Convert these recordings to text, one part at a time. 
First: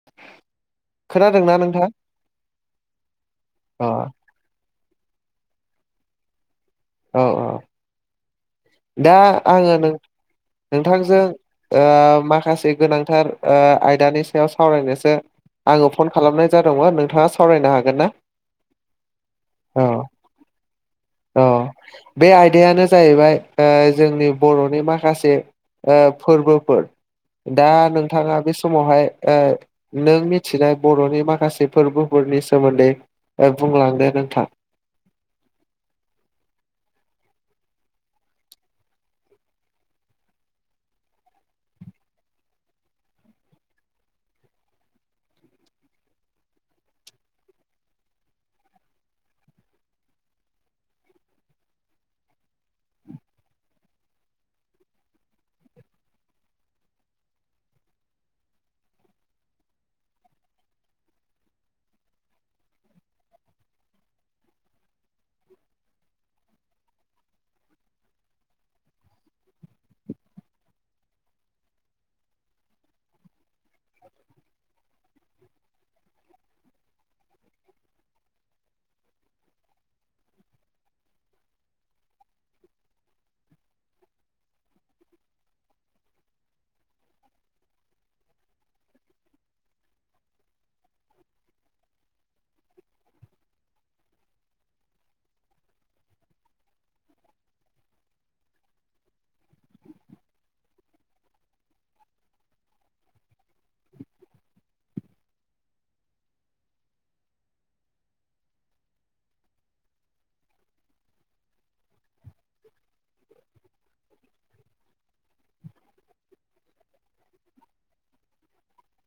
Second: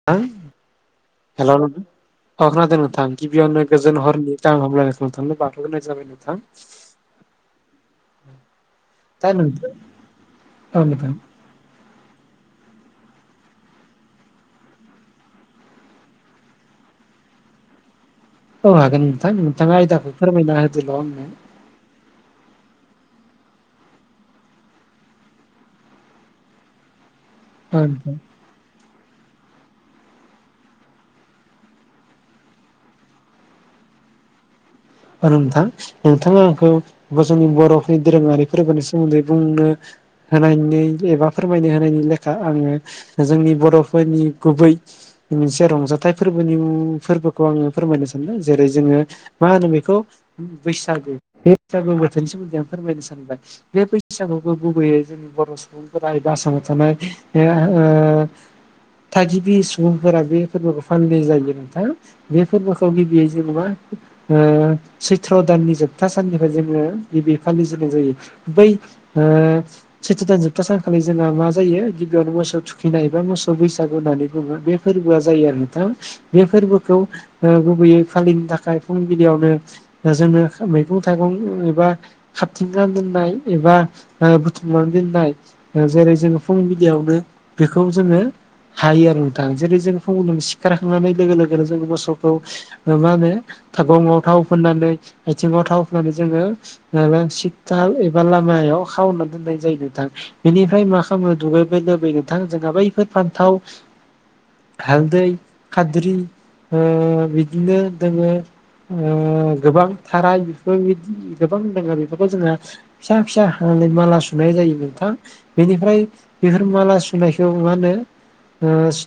[unintelligible] हेल' नोंथां। अ खोनादों नोंथां। गिबियावनो अ गोजोन हरनि गाहाम हामब्लायनायखौ नोंथांनो बावहरगोरनाय जाबाय नोंथां। औ औ दा आङो नों औ नोंथां नोंथांजों ओ माखासे गोनांथार ओ आयदानि सायाव सावरायनोसो आङो फन खालामनाय जादोंमोन नोंथाङा सावरायनो हागोन ना? औ हागोन नोंथां नोंथाङा औ आयदाखौ फोरमायना होदोल' आंनो। औ बे आयदायानो जाहैबाय ओ जोंनि बर'नि माखासे आ फोरबोफोर दा आंनो नोंथाङा बे समावहाय ओ नों मिथिनाय बर'नि माखासे फोरबोफोरनि सोमोन्दै ओ बुंलांदो नोंथां। आरो नोंथां नोंथाङा आंखौ जोंनि बर'फोरनि दोरोङारि फोरबोनि सोमोन्दै बुंनो होनायनि एबा फोरमायनो होनायनि लेखा आङो जोंनि बर'फोरनि गुबै मोनसे रंजाथाइ फोरबोनि मुं फोरबोखौ आङो फोरमायनो सानदों जेरै जोङो मा होनो बे खौ बैसागु बे बैसागु बोथोरनि सोमोन्दै आं फोरमायनो सानबाय। बे बैसागुखौबो गुबैयै जोंनि बर' सुबुंफोरा एबा आसामाव थानाय ओ थागिबि सुबुंफोरा बे फोरबोखौ फालिनाय जायो नोंथां। बे फोरबोखौ गिबियै जों मा ओ सैथ्र' दाननि जोबथा साननिफ्राय जोङो गिबि फालिजेननाय जायो बै ओ सैथो दान जोबथा सानखालि जोंहा मा जायो गिबियावनो मोसौ थुखैनाय एबा मो सौ बैसागु होननानै बुङो। बे फोरबोआ जायो आरो नोंथां। बे फोरबोखौ गुबैयै फालिनो थाखाय फुंबिलियावनो जोङो मैगं थाइगं एबा खाबथिंना दोननाय एबा बुथुमनानै दोननाय जेरै जोङो फुंबिलियावनो बेखौ जोङो हायो आरो नोंथां जेरै जों फुंबिलियाव सिखारखांनानै लोगो लोगोनो जों मोसौखौ मा होनो गङाव थाव फोननानै आथिङाव थाव फोननानै जोङो माबा सिथाल एबा लामायाव खावना दोननाय जायो नोंथां। बेनिफ्राय मा खालामनो दुगैबाय लुबै नोंथां जोंहा बैफोर फान्थाव हालदै खाद्रि ओ बिदिनो दोङो। ओ गोबां थारा बेफोर गोबां दोङा बेफोरखौ जोङो फिसा फिसा हानै माला सुनाय जायो नोंथां। बेनिफ्राय बेफोर माला सुनायखौ मा होनो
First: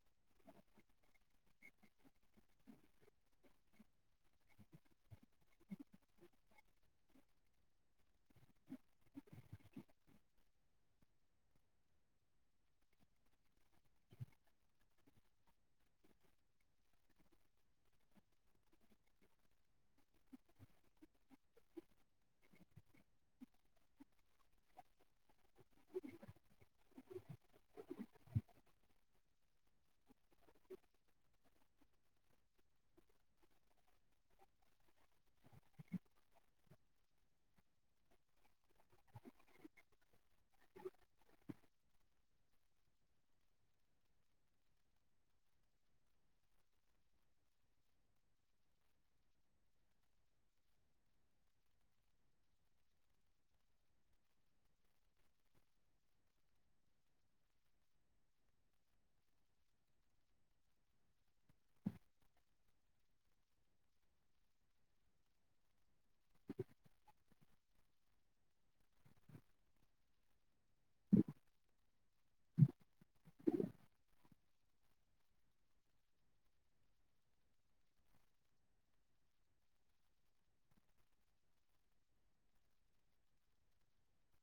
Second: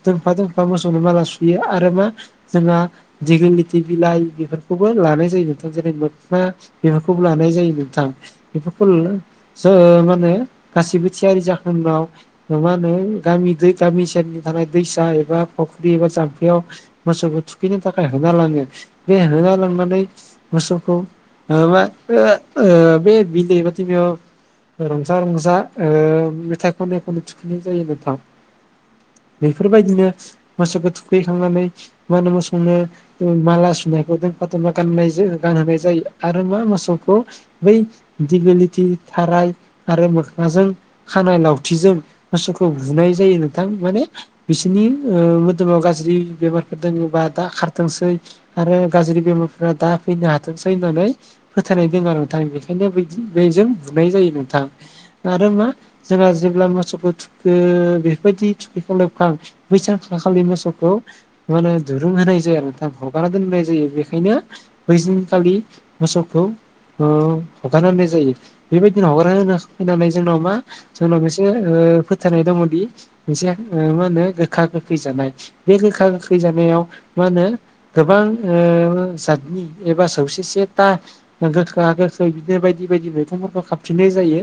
दोंफा दोंफा मोसौनो माला सुयो आरो मा जोंहा दिगि लिथि बिलाइ बेफोर खौबो लानाय जायो नोंथां जेरै मोखना बेफोरखौबो लानाय जायो नोंथां बेफोरखौ ज मान होने गासिबो थियारि जाखोनाव ओह मा होनो गामि दै गामि सेरनि थानाय दैसा एबा फुख्रि एबा जाम्फैयाव मोसौखौ थुखैनो थाखाय होना लाङो बे होना लांनानै मोसौखौ मा आ आह बे बिलै बादि बेयाव रंजा रंजा ओ मेथाइ खनै खनै थुखनै जायो नोंथां बेफोरबायदिनो मोसौखौ थुखैखांनानै मा होनो मोसौनो माला सुनायखौ फाथुमा गाननाय ज गानहोनाय जायो आरो मा मोसौखौ बै दिगलिथि थाराय आरो मोखोनाजों खानाय लावथिजों मोसौखौ बुनाय जायो नोंथां माने बिसोरनि ओह मोदोमाव गाज्रि बेमारफोर दोङोबा दा खारथोंसै आरो गाज्रि बेमारफ्रा दा फैनो हाथोंसै होननानै फोथायनाय दङ आरो नोंथां बेखायनो बेजों बुनाय जायो नोंथां आरो मा जोंहा जेब्ला मोसौखौ थुखो बेफोरबायदि थुखैखौ लोबखां बैसानखालि मोसौखौ माने दुरुं होनाय जाया आरो नोंथां हगारना दोननाय जायो बे बेखायनो बै सानखालि मोसौखौ ओ हगारना होननाय जायो बेबायदिनो हगारनानानै जोंनाव मा जोंनाव बेसे ओह फोथायनाय दङ दि मा होनो गोखा गोखै जानाय बे गोखा गोखै जानायाव मा होनो गोबां ओ जाादनि एबा सौसेसे था गोखाो गोखै बिदिनो बायदि बायदि मैगंफोरखौ खााबफिननाय जायो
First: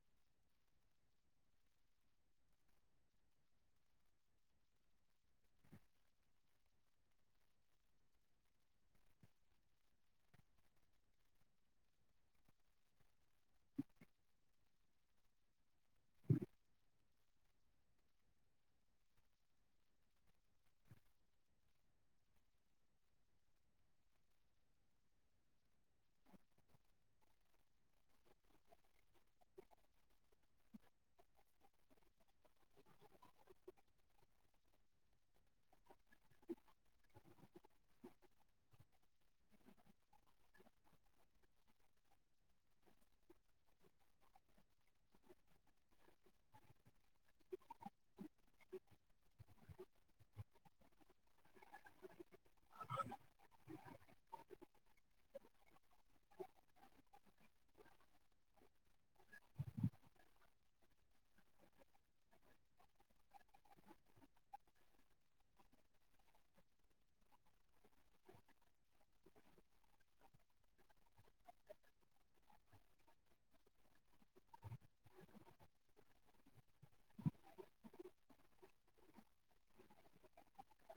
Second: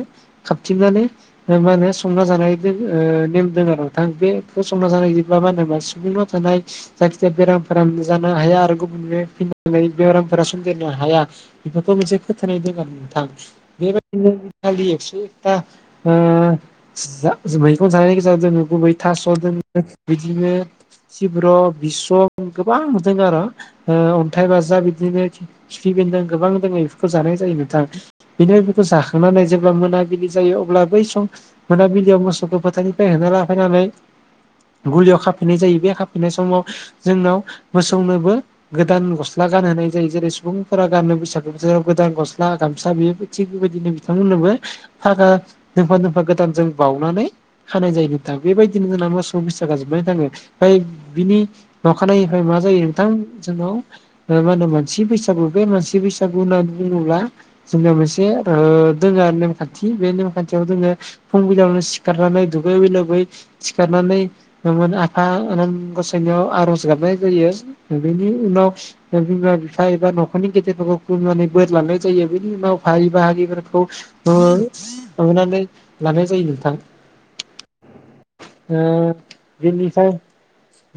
खाबथिननानै मा होनो संना जानायजों ओ नेम दं आरो बेखौ संना जानाय जब्ला मा होना सुबङ ओमफ्राय जायखिया बेरामफोरा नुजानो हाया आरो गुबुनफोरनि दि बेरामफोरा सोनदेरनो हाया बेफोरखौ मोनसे फोथायनाय दं आरो नोंथां। बेबायदिनो खालि एक्स' एकथा ओ जा मैगं जानाय गेजेराव गुबै थास'द बिदिनो सिब्र' बिसं गोबां नुदों आरो ओ अन्थाइ बाजा बिदिनो खिफि बेेनदों गोबां दङ बेफोरखौ जानाय जायो नोंथां। बेनिफ्राय बेफोरखौ जाखांनानै जेब्ला मोनाबिलि जायो अब्ला बै सम मोनाबिलियाव मोसौखौ फोथारनिफ्राय होना लाना फैनानै गलियाव खाफैनाय जायो बे खाफैनाय समाव जोंनाव मोसौनोबो गोदान गस' गस्ला गानहोनाय जायो जेरै सुबुंफोरा गाननो बैसागु बोथोराव गोदान गस्ला गामसा बे थिग बेबायदिनो बिथांमोननोबो फागा दोंफा दोंफा गोदानजों बाउनानै हानाय जायो नोंथां बेबायदिनो जोंना मासौ बैसागो आ जोबनानै थाङो ओमफ्राय बिनि अखानायनिफ्राय मा जायो नोंथां जोंनाव ओ मा होनो मानसि बैसागु बे मानसि बैसागु होननानै बुङोब्ला जोंना मोनसे ओ दोङो नेमखान्थि बे नेमखान्थियाव जोङो फुंबिलावनो सिखारनानै दुगैै लोबै सिखारनानै आफा आनान गसाइनाव आर'ज गाबनाय जायो बेनि उनाव बिमा बिफा एबा नख'रनि गेदेरफोरखौ खुलुमनानै बोर लानाय जायो बिनि उनाव बाइ बाहागिफोरखौ थांनानै लानाय जायो नोंथां। [inaudible] ओ बेनिफ्राय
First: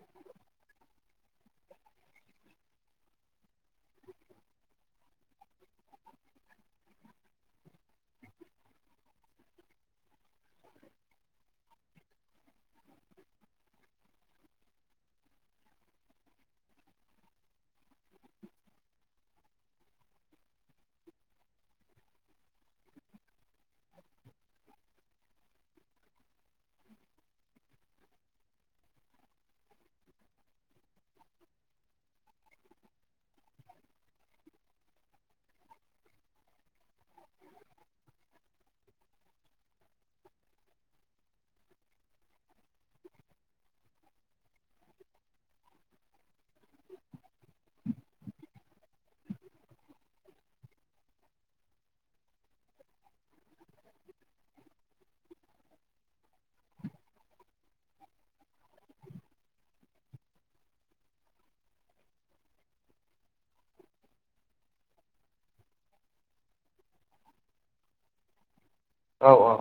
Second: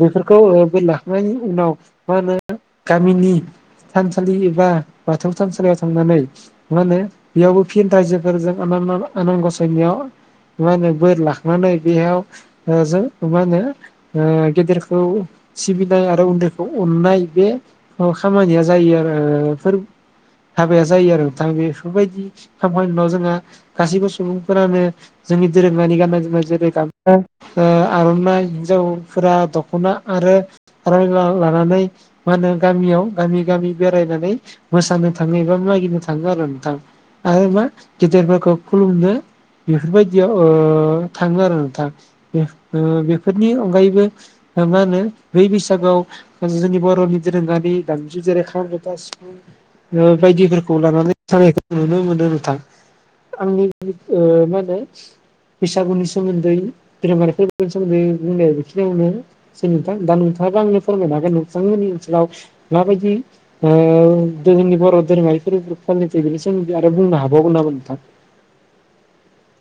बेफोरखौ बे लाखांनायनि उनाव मा होनो गामिनि थानसालि एबा बाथौ थानसालियाव थांनानै मा होनो बेयावबो फिन राइजोफोरजों आन आनान गसायनियाव मा होनो बोर लाखांनानै बेयाव जों मा होनो गेदेरखौ सिबिनाय आरो उन्दैखौ अननाय बे खामानिया जायो आरो फोर हाबाया जायो आरो नोंथां बेफोरबायदि खामनायनि उनाव जोंहा गासैबो सुबुंफोरानो जोंनि दोरोङारि गाननाय जोमनाय जेरै गामसा ओ आर'नाइ हिन्जावफोरा दख'ना आरो रां लानानै मा होनो गामियाव गामि गामि बेरायनानै मोसानो थाङो एबा मागिनो थाङो आरो नोंथां। आरो मा गेदेरफोरखौ खुलुमनो बेफोरबायदियाव थाङो आरो नोंथां बेफोरनि अनगायैबो मा होनो बै बैसागोआव जोंनि बर'नि दोरोङारि दामजु जेरै खाम जथा सि बायदिफोरखौ लानानै जानायखौ नुनो मोनो नोंथां। आंनि ओ मा होनो बैसागुनि सोमोन्दै धोरोमारिफोरनि सोमोन्दै बुंनाय बेखिनियावनो नोंथां दा नोंथाङाबो आंनो फोरमायनो हागोन नोंथांमोननि ओनसोलाव माबायदि जोंनि बर' दोरोङारि फोर-फालिथाय बेनि सोमोन्दै आरो बुंनो हाबावगोन नामा नोंथां? औ औ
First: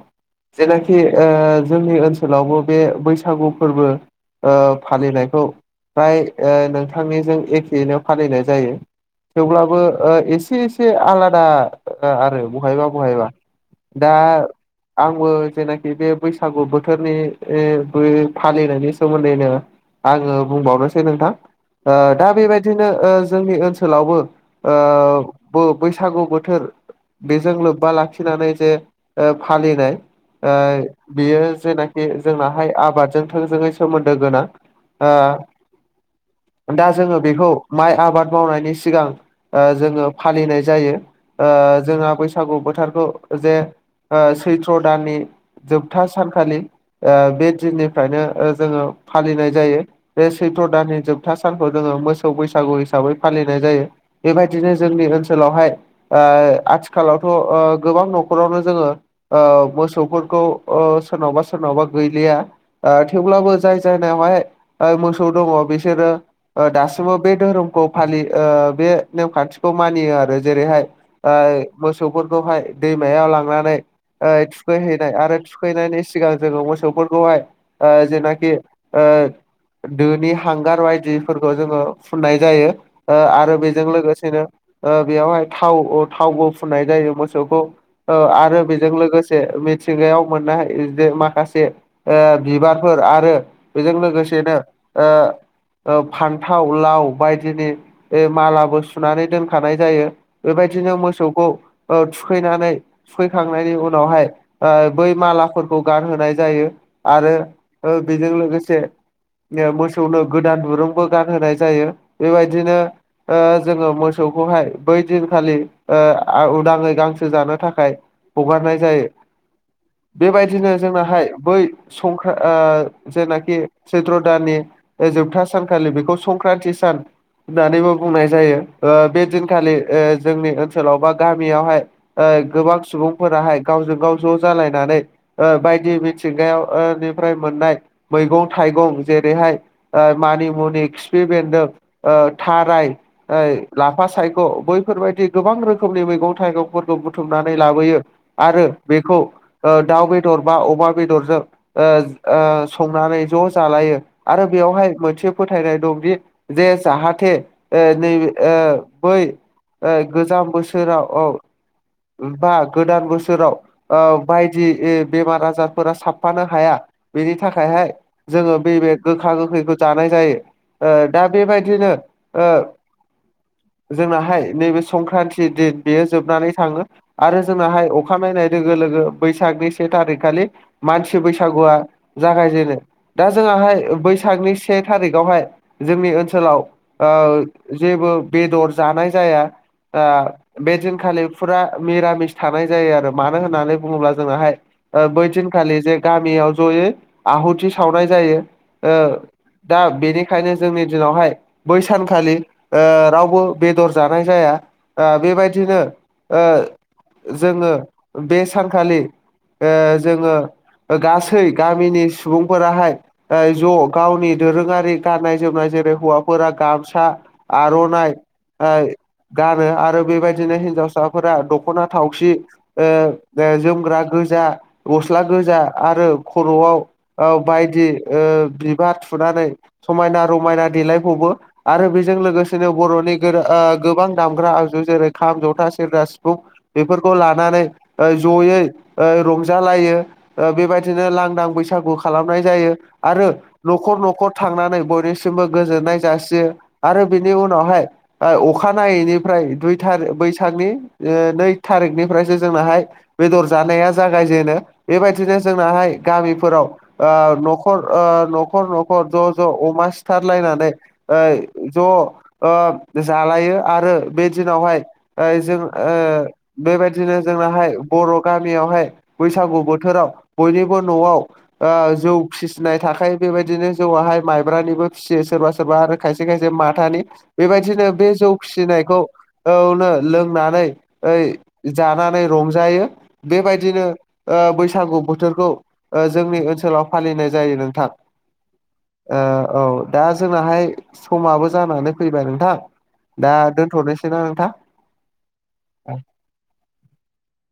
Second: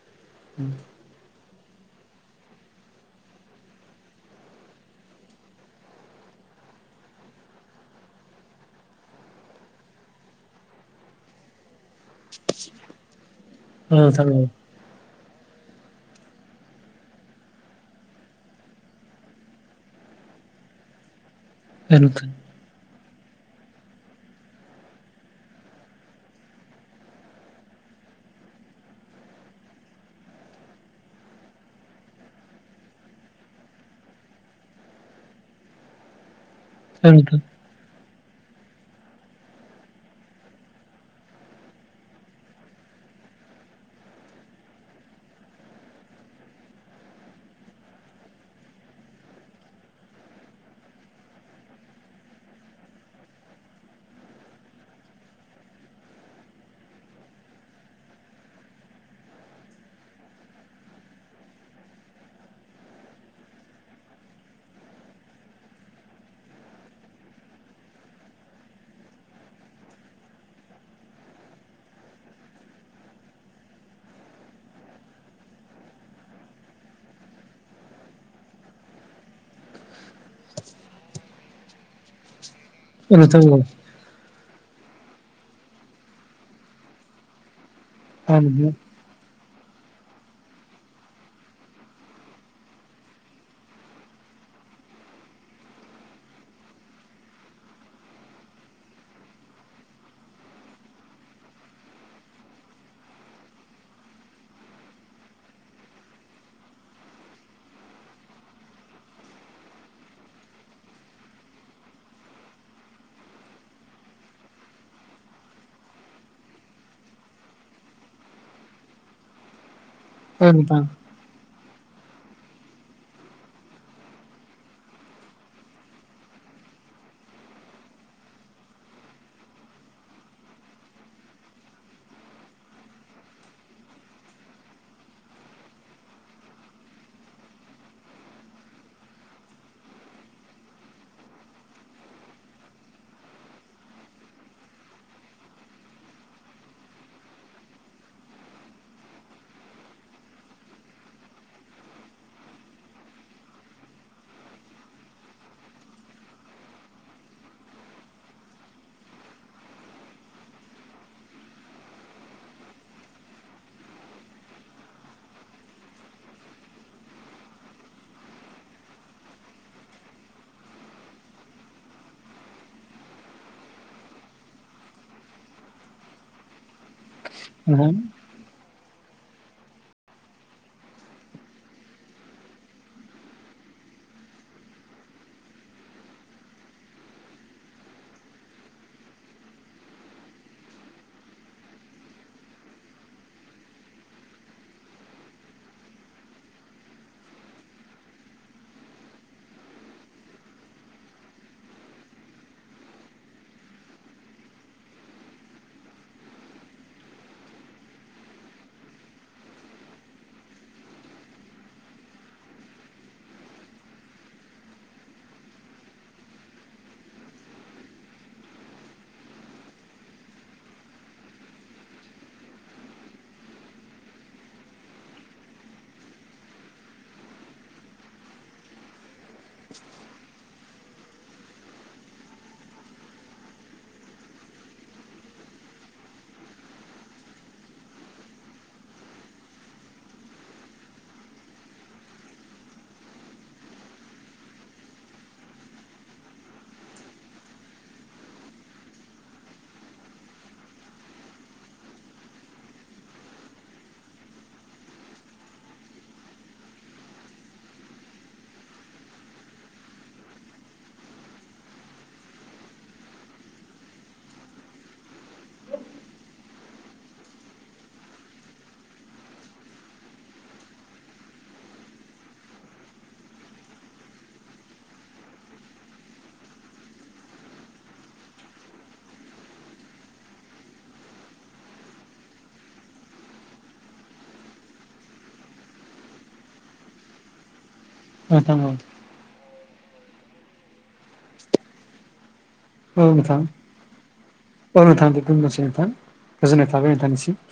जेनाखि खि ओ जोंनि ओनसोलावबो बे बैसागु फोरबो ओ फालिनायखौ फ्राय ओ नोंथांनिजों एखेनो फालिनाय जायो। थेवब्लाबो ओ एसे एसे आलादा आरो बहायबा बहायबा औ दा नोंथां औ आंबो जेनाखि बे बैसागु बोथोरनि ओ बो फालिनायनि सोमोन्दैनो आङो बुंबावनोसै नोंथां औ ओ नोंथां दा बेबाय बिदिनो ओ जोंनि ओनसोलावबो ओ बो बैसागु बोथोर बेजों लोब्बा लाखिनानै जे फालिनाय बियो जेनाखि जोंनाहाय आबादजों थोंजोङै सोमोन्दो गोनां। ओ दा औ जोङो नोंथां बेखौ माइ आबाद मावनायनि सिगां ओ जोङो फालिनाय जायो ओ जोंहा बैसागु बोथोरखौ जे सैत्र' दाननि जोबथा सानखालि ओ बे दिननिफ्रायनो ओ जोङो फालिनाय जायो। बे सैथ्र' दाननि जोबथा सानखौ जोङो मोसौ बैसागु हिसाबै फालिनाय जायो। बेबायदिनो जोंनि ओनसोलावहाय ओ आथिखालावथ' ओ गोबां नख'रावनो जोङो ओ मोसौफोरखौ ओ सोरनावबा सोरनावबा गैलिया। ओ थेवब्लाबो जाय जायनायावहाय ओ मोसौ दङ बिसोरो ओ दासिमबो बे धोरोमखौ फालियो ओ बे नेमखान्थिखौ मानियो आरो जेरैहाय ओ मोसौफोरखौहाय दैमायाव लांना ओ थुखैहैनाय आरो थुखैनायनि सिगां जोङो मोसौफोरखौहाय ओ जेनाखि ओ दोनि हांगार बायदिफोरखौ जोङो फुननाय जायो औ ओ नोंथां आरो औ बेजों लोगोसेनो बेयावहाय थाव थावबो फुननाय जायो मोसौखौ ओ औ नोंथां आर जों लोगोसे मिथिंगायाव मोननो हायो जे माखासे बिबारफोर आरो बेजों लोगोसेनो ओ फान्थाव लाव बायदिनि ओ मालाबो सुनानै दोनखानाय जायो बेबायदिनो मोसौखौ ओ थुखैनानै थुखैखांनायनि उनावहाय बै मालाफोरखौ गानहोनाय जायो आरो औ बेजों लोगोसे मोसौनो गोदान दुरुंबो गानहोनाय जायो बेबायदिनो ओ जोङो मोसौखौहाय बै दिनखालि ओ आ उदाङै गांसो जानो थाखाय हगारनाय जायो। औ नोंथां औ बेबायदिनो नोंथां औ जोंनाहाय बै संख्रा ओ जेनाखि सैथ्र' दाननि ओ जोबथा सानखालि बेखौ संक्रान्ति सान होननानैबो बुंनाय जायो। ओ बे दिनखालि ओ जोंनि ओनसोलाव बा गामियावहाय ओ गोबां सुबुंफोराहाय गावजों गाव ज' जालायनानै ओ बायदि मिथिंगायाव ओ निफ्राय मोननाय मैगं थाइगं जेरैहाय ओ मानि मुनि खिफि बेन्दों ओ थाराय ओइ लाफा सायख' बैफोरबायदि गोबां रोखोमनि मैगं थाइगंफोरखौ बुथुमना नै लाबोयो आरो बेखौ ओ दाउ बेदर बा अमा बेदरजों ओ ओ संनानै ज' जालायो आरो बेवहाय मोनसे फोथायनाय दंदि जे जाहाथे ओ नैे ओ बै ओ गोजाम बोसोराव औ बा गोदान बोसोराव ओ बायदि ओ बेमार आजारफोरा साबफानो हाया बेनि थाखायहाय जोङो बे बे गोखा गोखैखौ जानाय जायो। ओ दा बेबायदिनो ओ जोंनाहाय नैबे संक्रान्ति दिन बेयो जोबनानै थाङो आरो जोंनाहाय अखा नायनाय लोगो लोगो बैसागनि से थारिख खालि मानसि बैसागुआ जागायजेनो। दा जोङाहाय बैसागनि से थारिखावहाय जोंनि ओनसोलाव ओ जेबो बेदर जानाय जाया, ओ बे दिनखालि फुरा निरामिस थानाय जायो आरो मानो होननानै बुङोब्ला जोंनाहाय ओ बैदिनखालि जे गामियाव जयै आहुथि सावनाय जायो ओ दा बेनिखायनो जोंनि दिनावहाय बै सानखालि ओ रावबो बेदर जानाय जाया ओ बेबायदिनो ओ जोङो बे सानखालि ओ जोङो ओ गासै गामिनि सुबुंफोराहाय ओ ज' गावनि दोरोङारि गाननाय जोमनाय जेरै हौवाफोरा गामसा आर'नाइ ओ गानो आरो बेबायदिनो हिन्जावसा फोरा दख'ना थावसि ओ जोमग्रा गोजा गस्ला गोजा आरो खर'आव औ बायदि ओ बिबार थुनानै समायना रमायना देलाय खौबो आरो बेजों लोगोसेनो बर'नि ओ गोबां दामग्रा आगजु जेरै खाम, जथा, सिफुं, सेरजा, सिफुं बेफोरखौ लानानै ओ जयै ओ रंजालायो। ओ बेबायदिनो लांदां बैसागु खालामनाय जायो आरो न'खर न'खर थांनानै बयनिसिमबो गोजोननाय जासियो आरो बिनि उनावहाय ओ अखानायैनिफ्राय दुइ थारि बैसागनि ओ नै थारिखनिफ्रायसो जोंनाहाय बेदर जानाया जागायजेनो। बेबायदिनो जोंनाहाय गामिफोराव ओ न'खर ओ न'खर न'खर ज' ज' अमा सिथारलायनानै ओ ज' ओ जालायो आरो बे दिनावहाय ओइ जों ओ बेबायाददिनो जोंनाहाय बर' गामियावहाय बैसागु बोथोराव, बयनिबो न'आव ओ जौ फिसिनाय थाखायो बेबायदिनो जौआाहाय, माइब्रानिबो फिसियो सोरबा सोरबा आरो खायसे खायसे माथानि बेबायदिनो बे जौ फिसिनायखौ औ लोंनानै ओइ जानानै रंजायो। बेबायदिनो ओ बैसागु बोथोरखौ ओ जोंनि ओनसोलाव फालिनाय जायो नोंथां। नोंथां औ। ओ औ दा जोंनाहाय समाबो जानानै फैबाय नोंथां। दा नोंथां दोन्थ'नोसै ना नोंथां? औ नोंथां दे दोन्नोसै नोंथां गोजोननाय थाबाय नोंथांनिसिम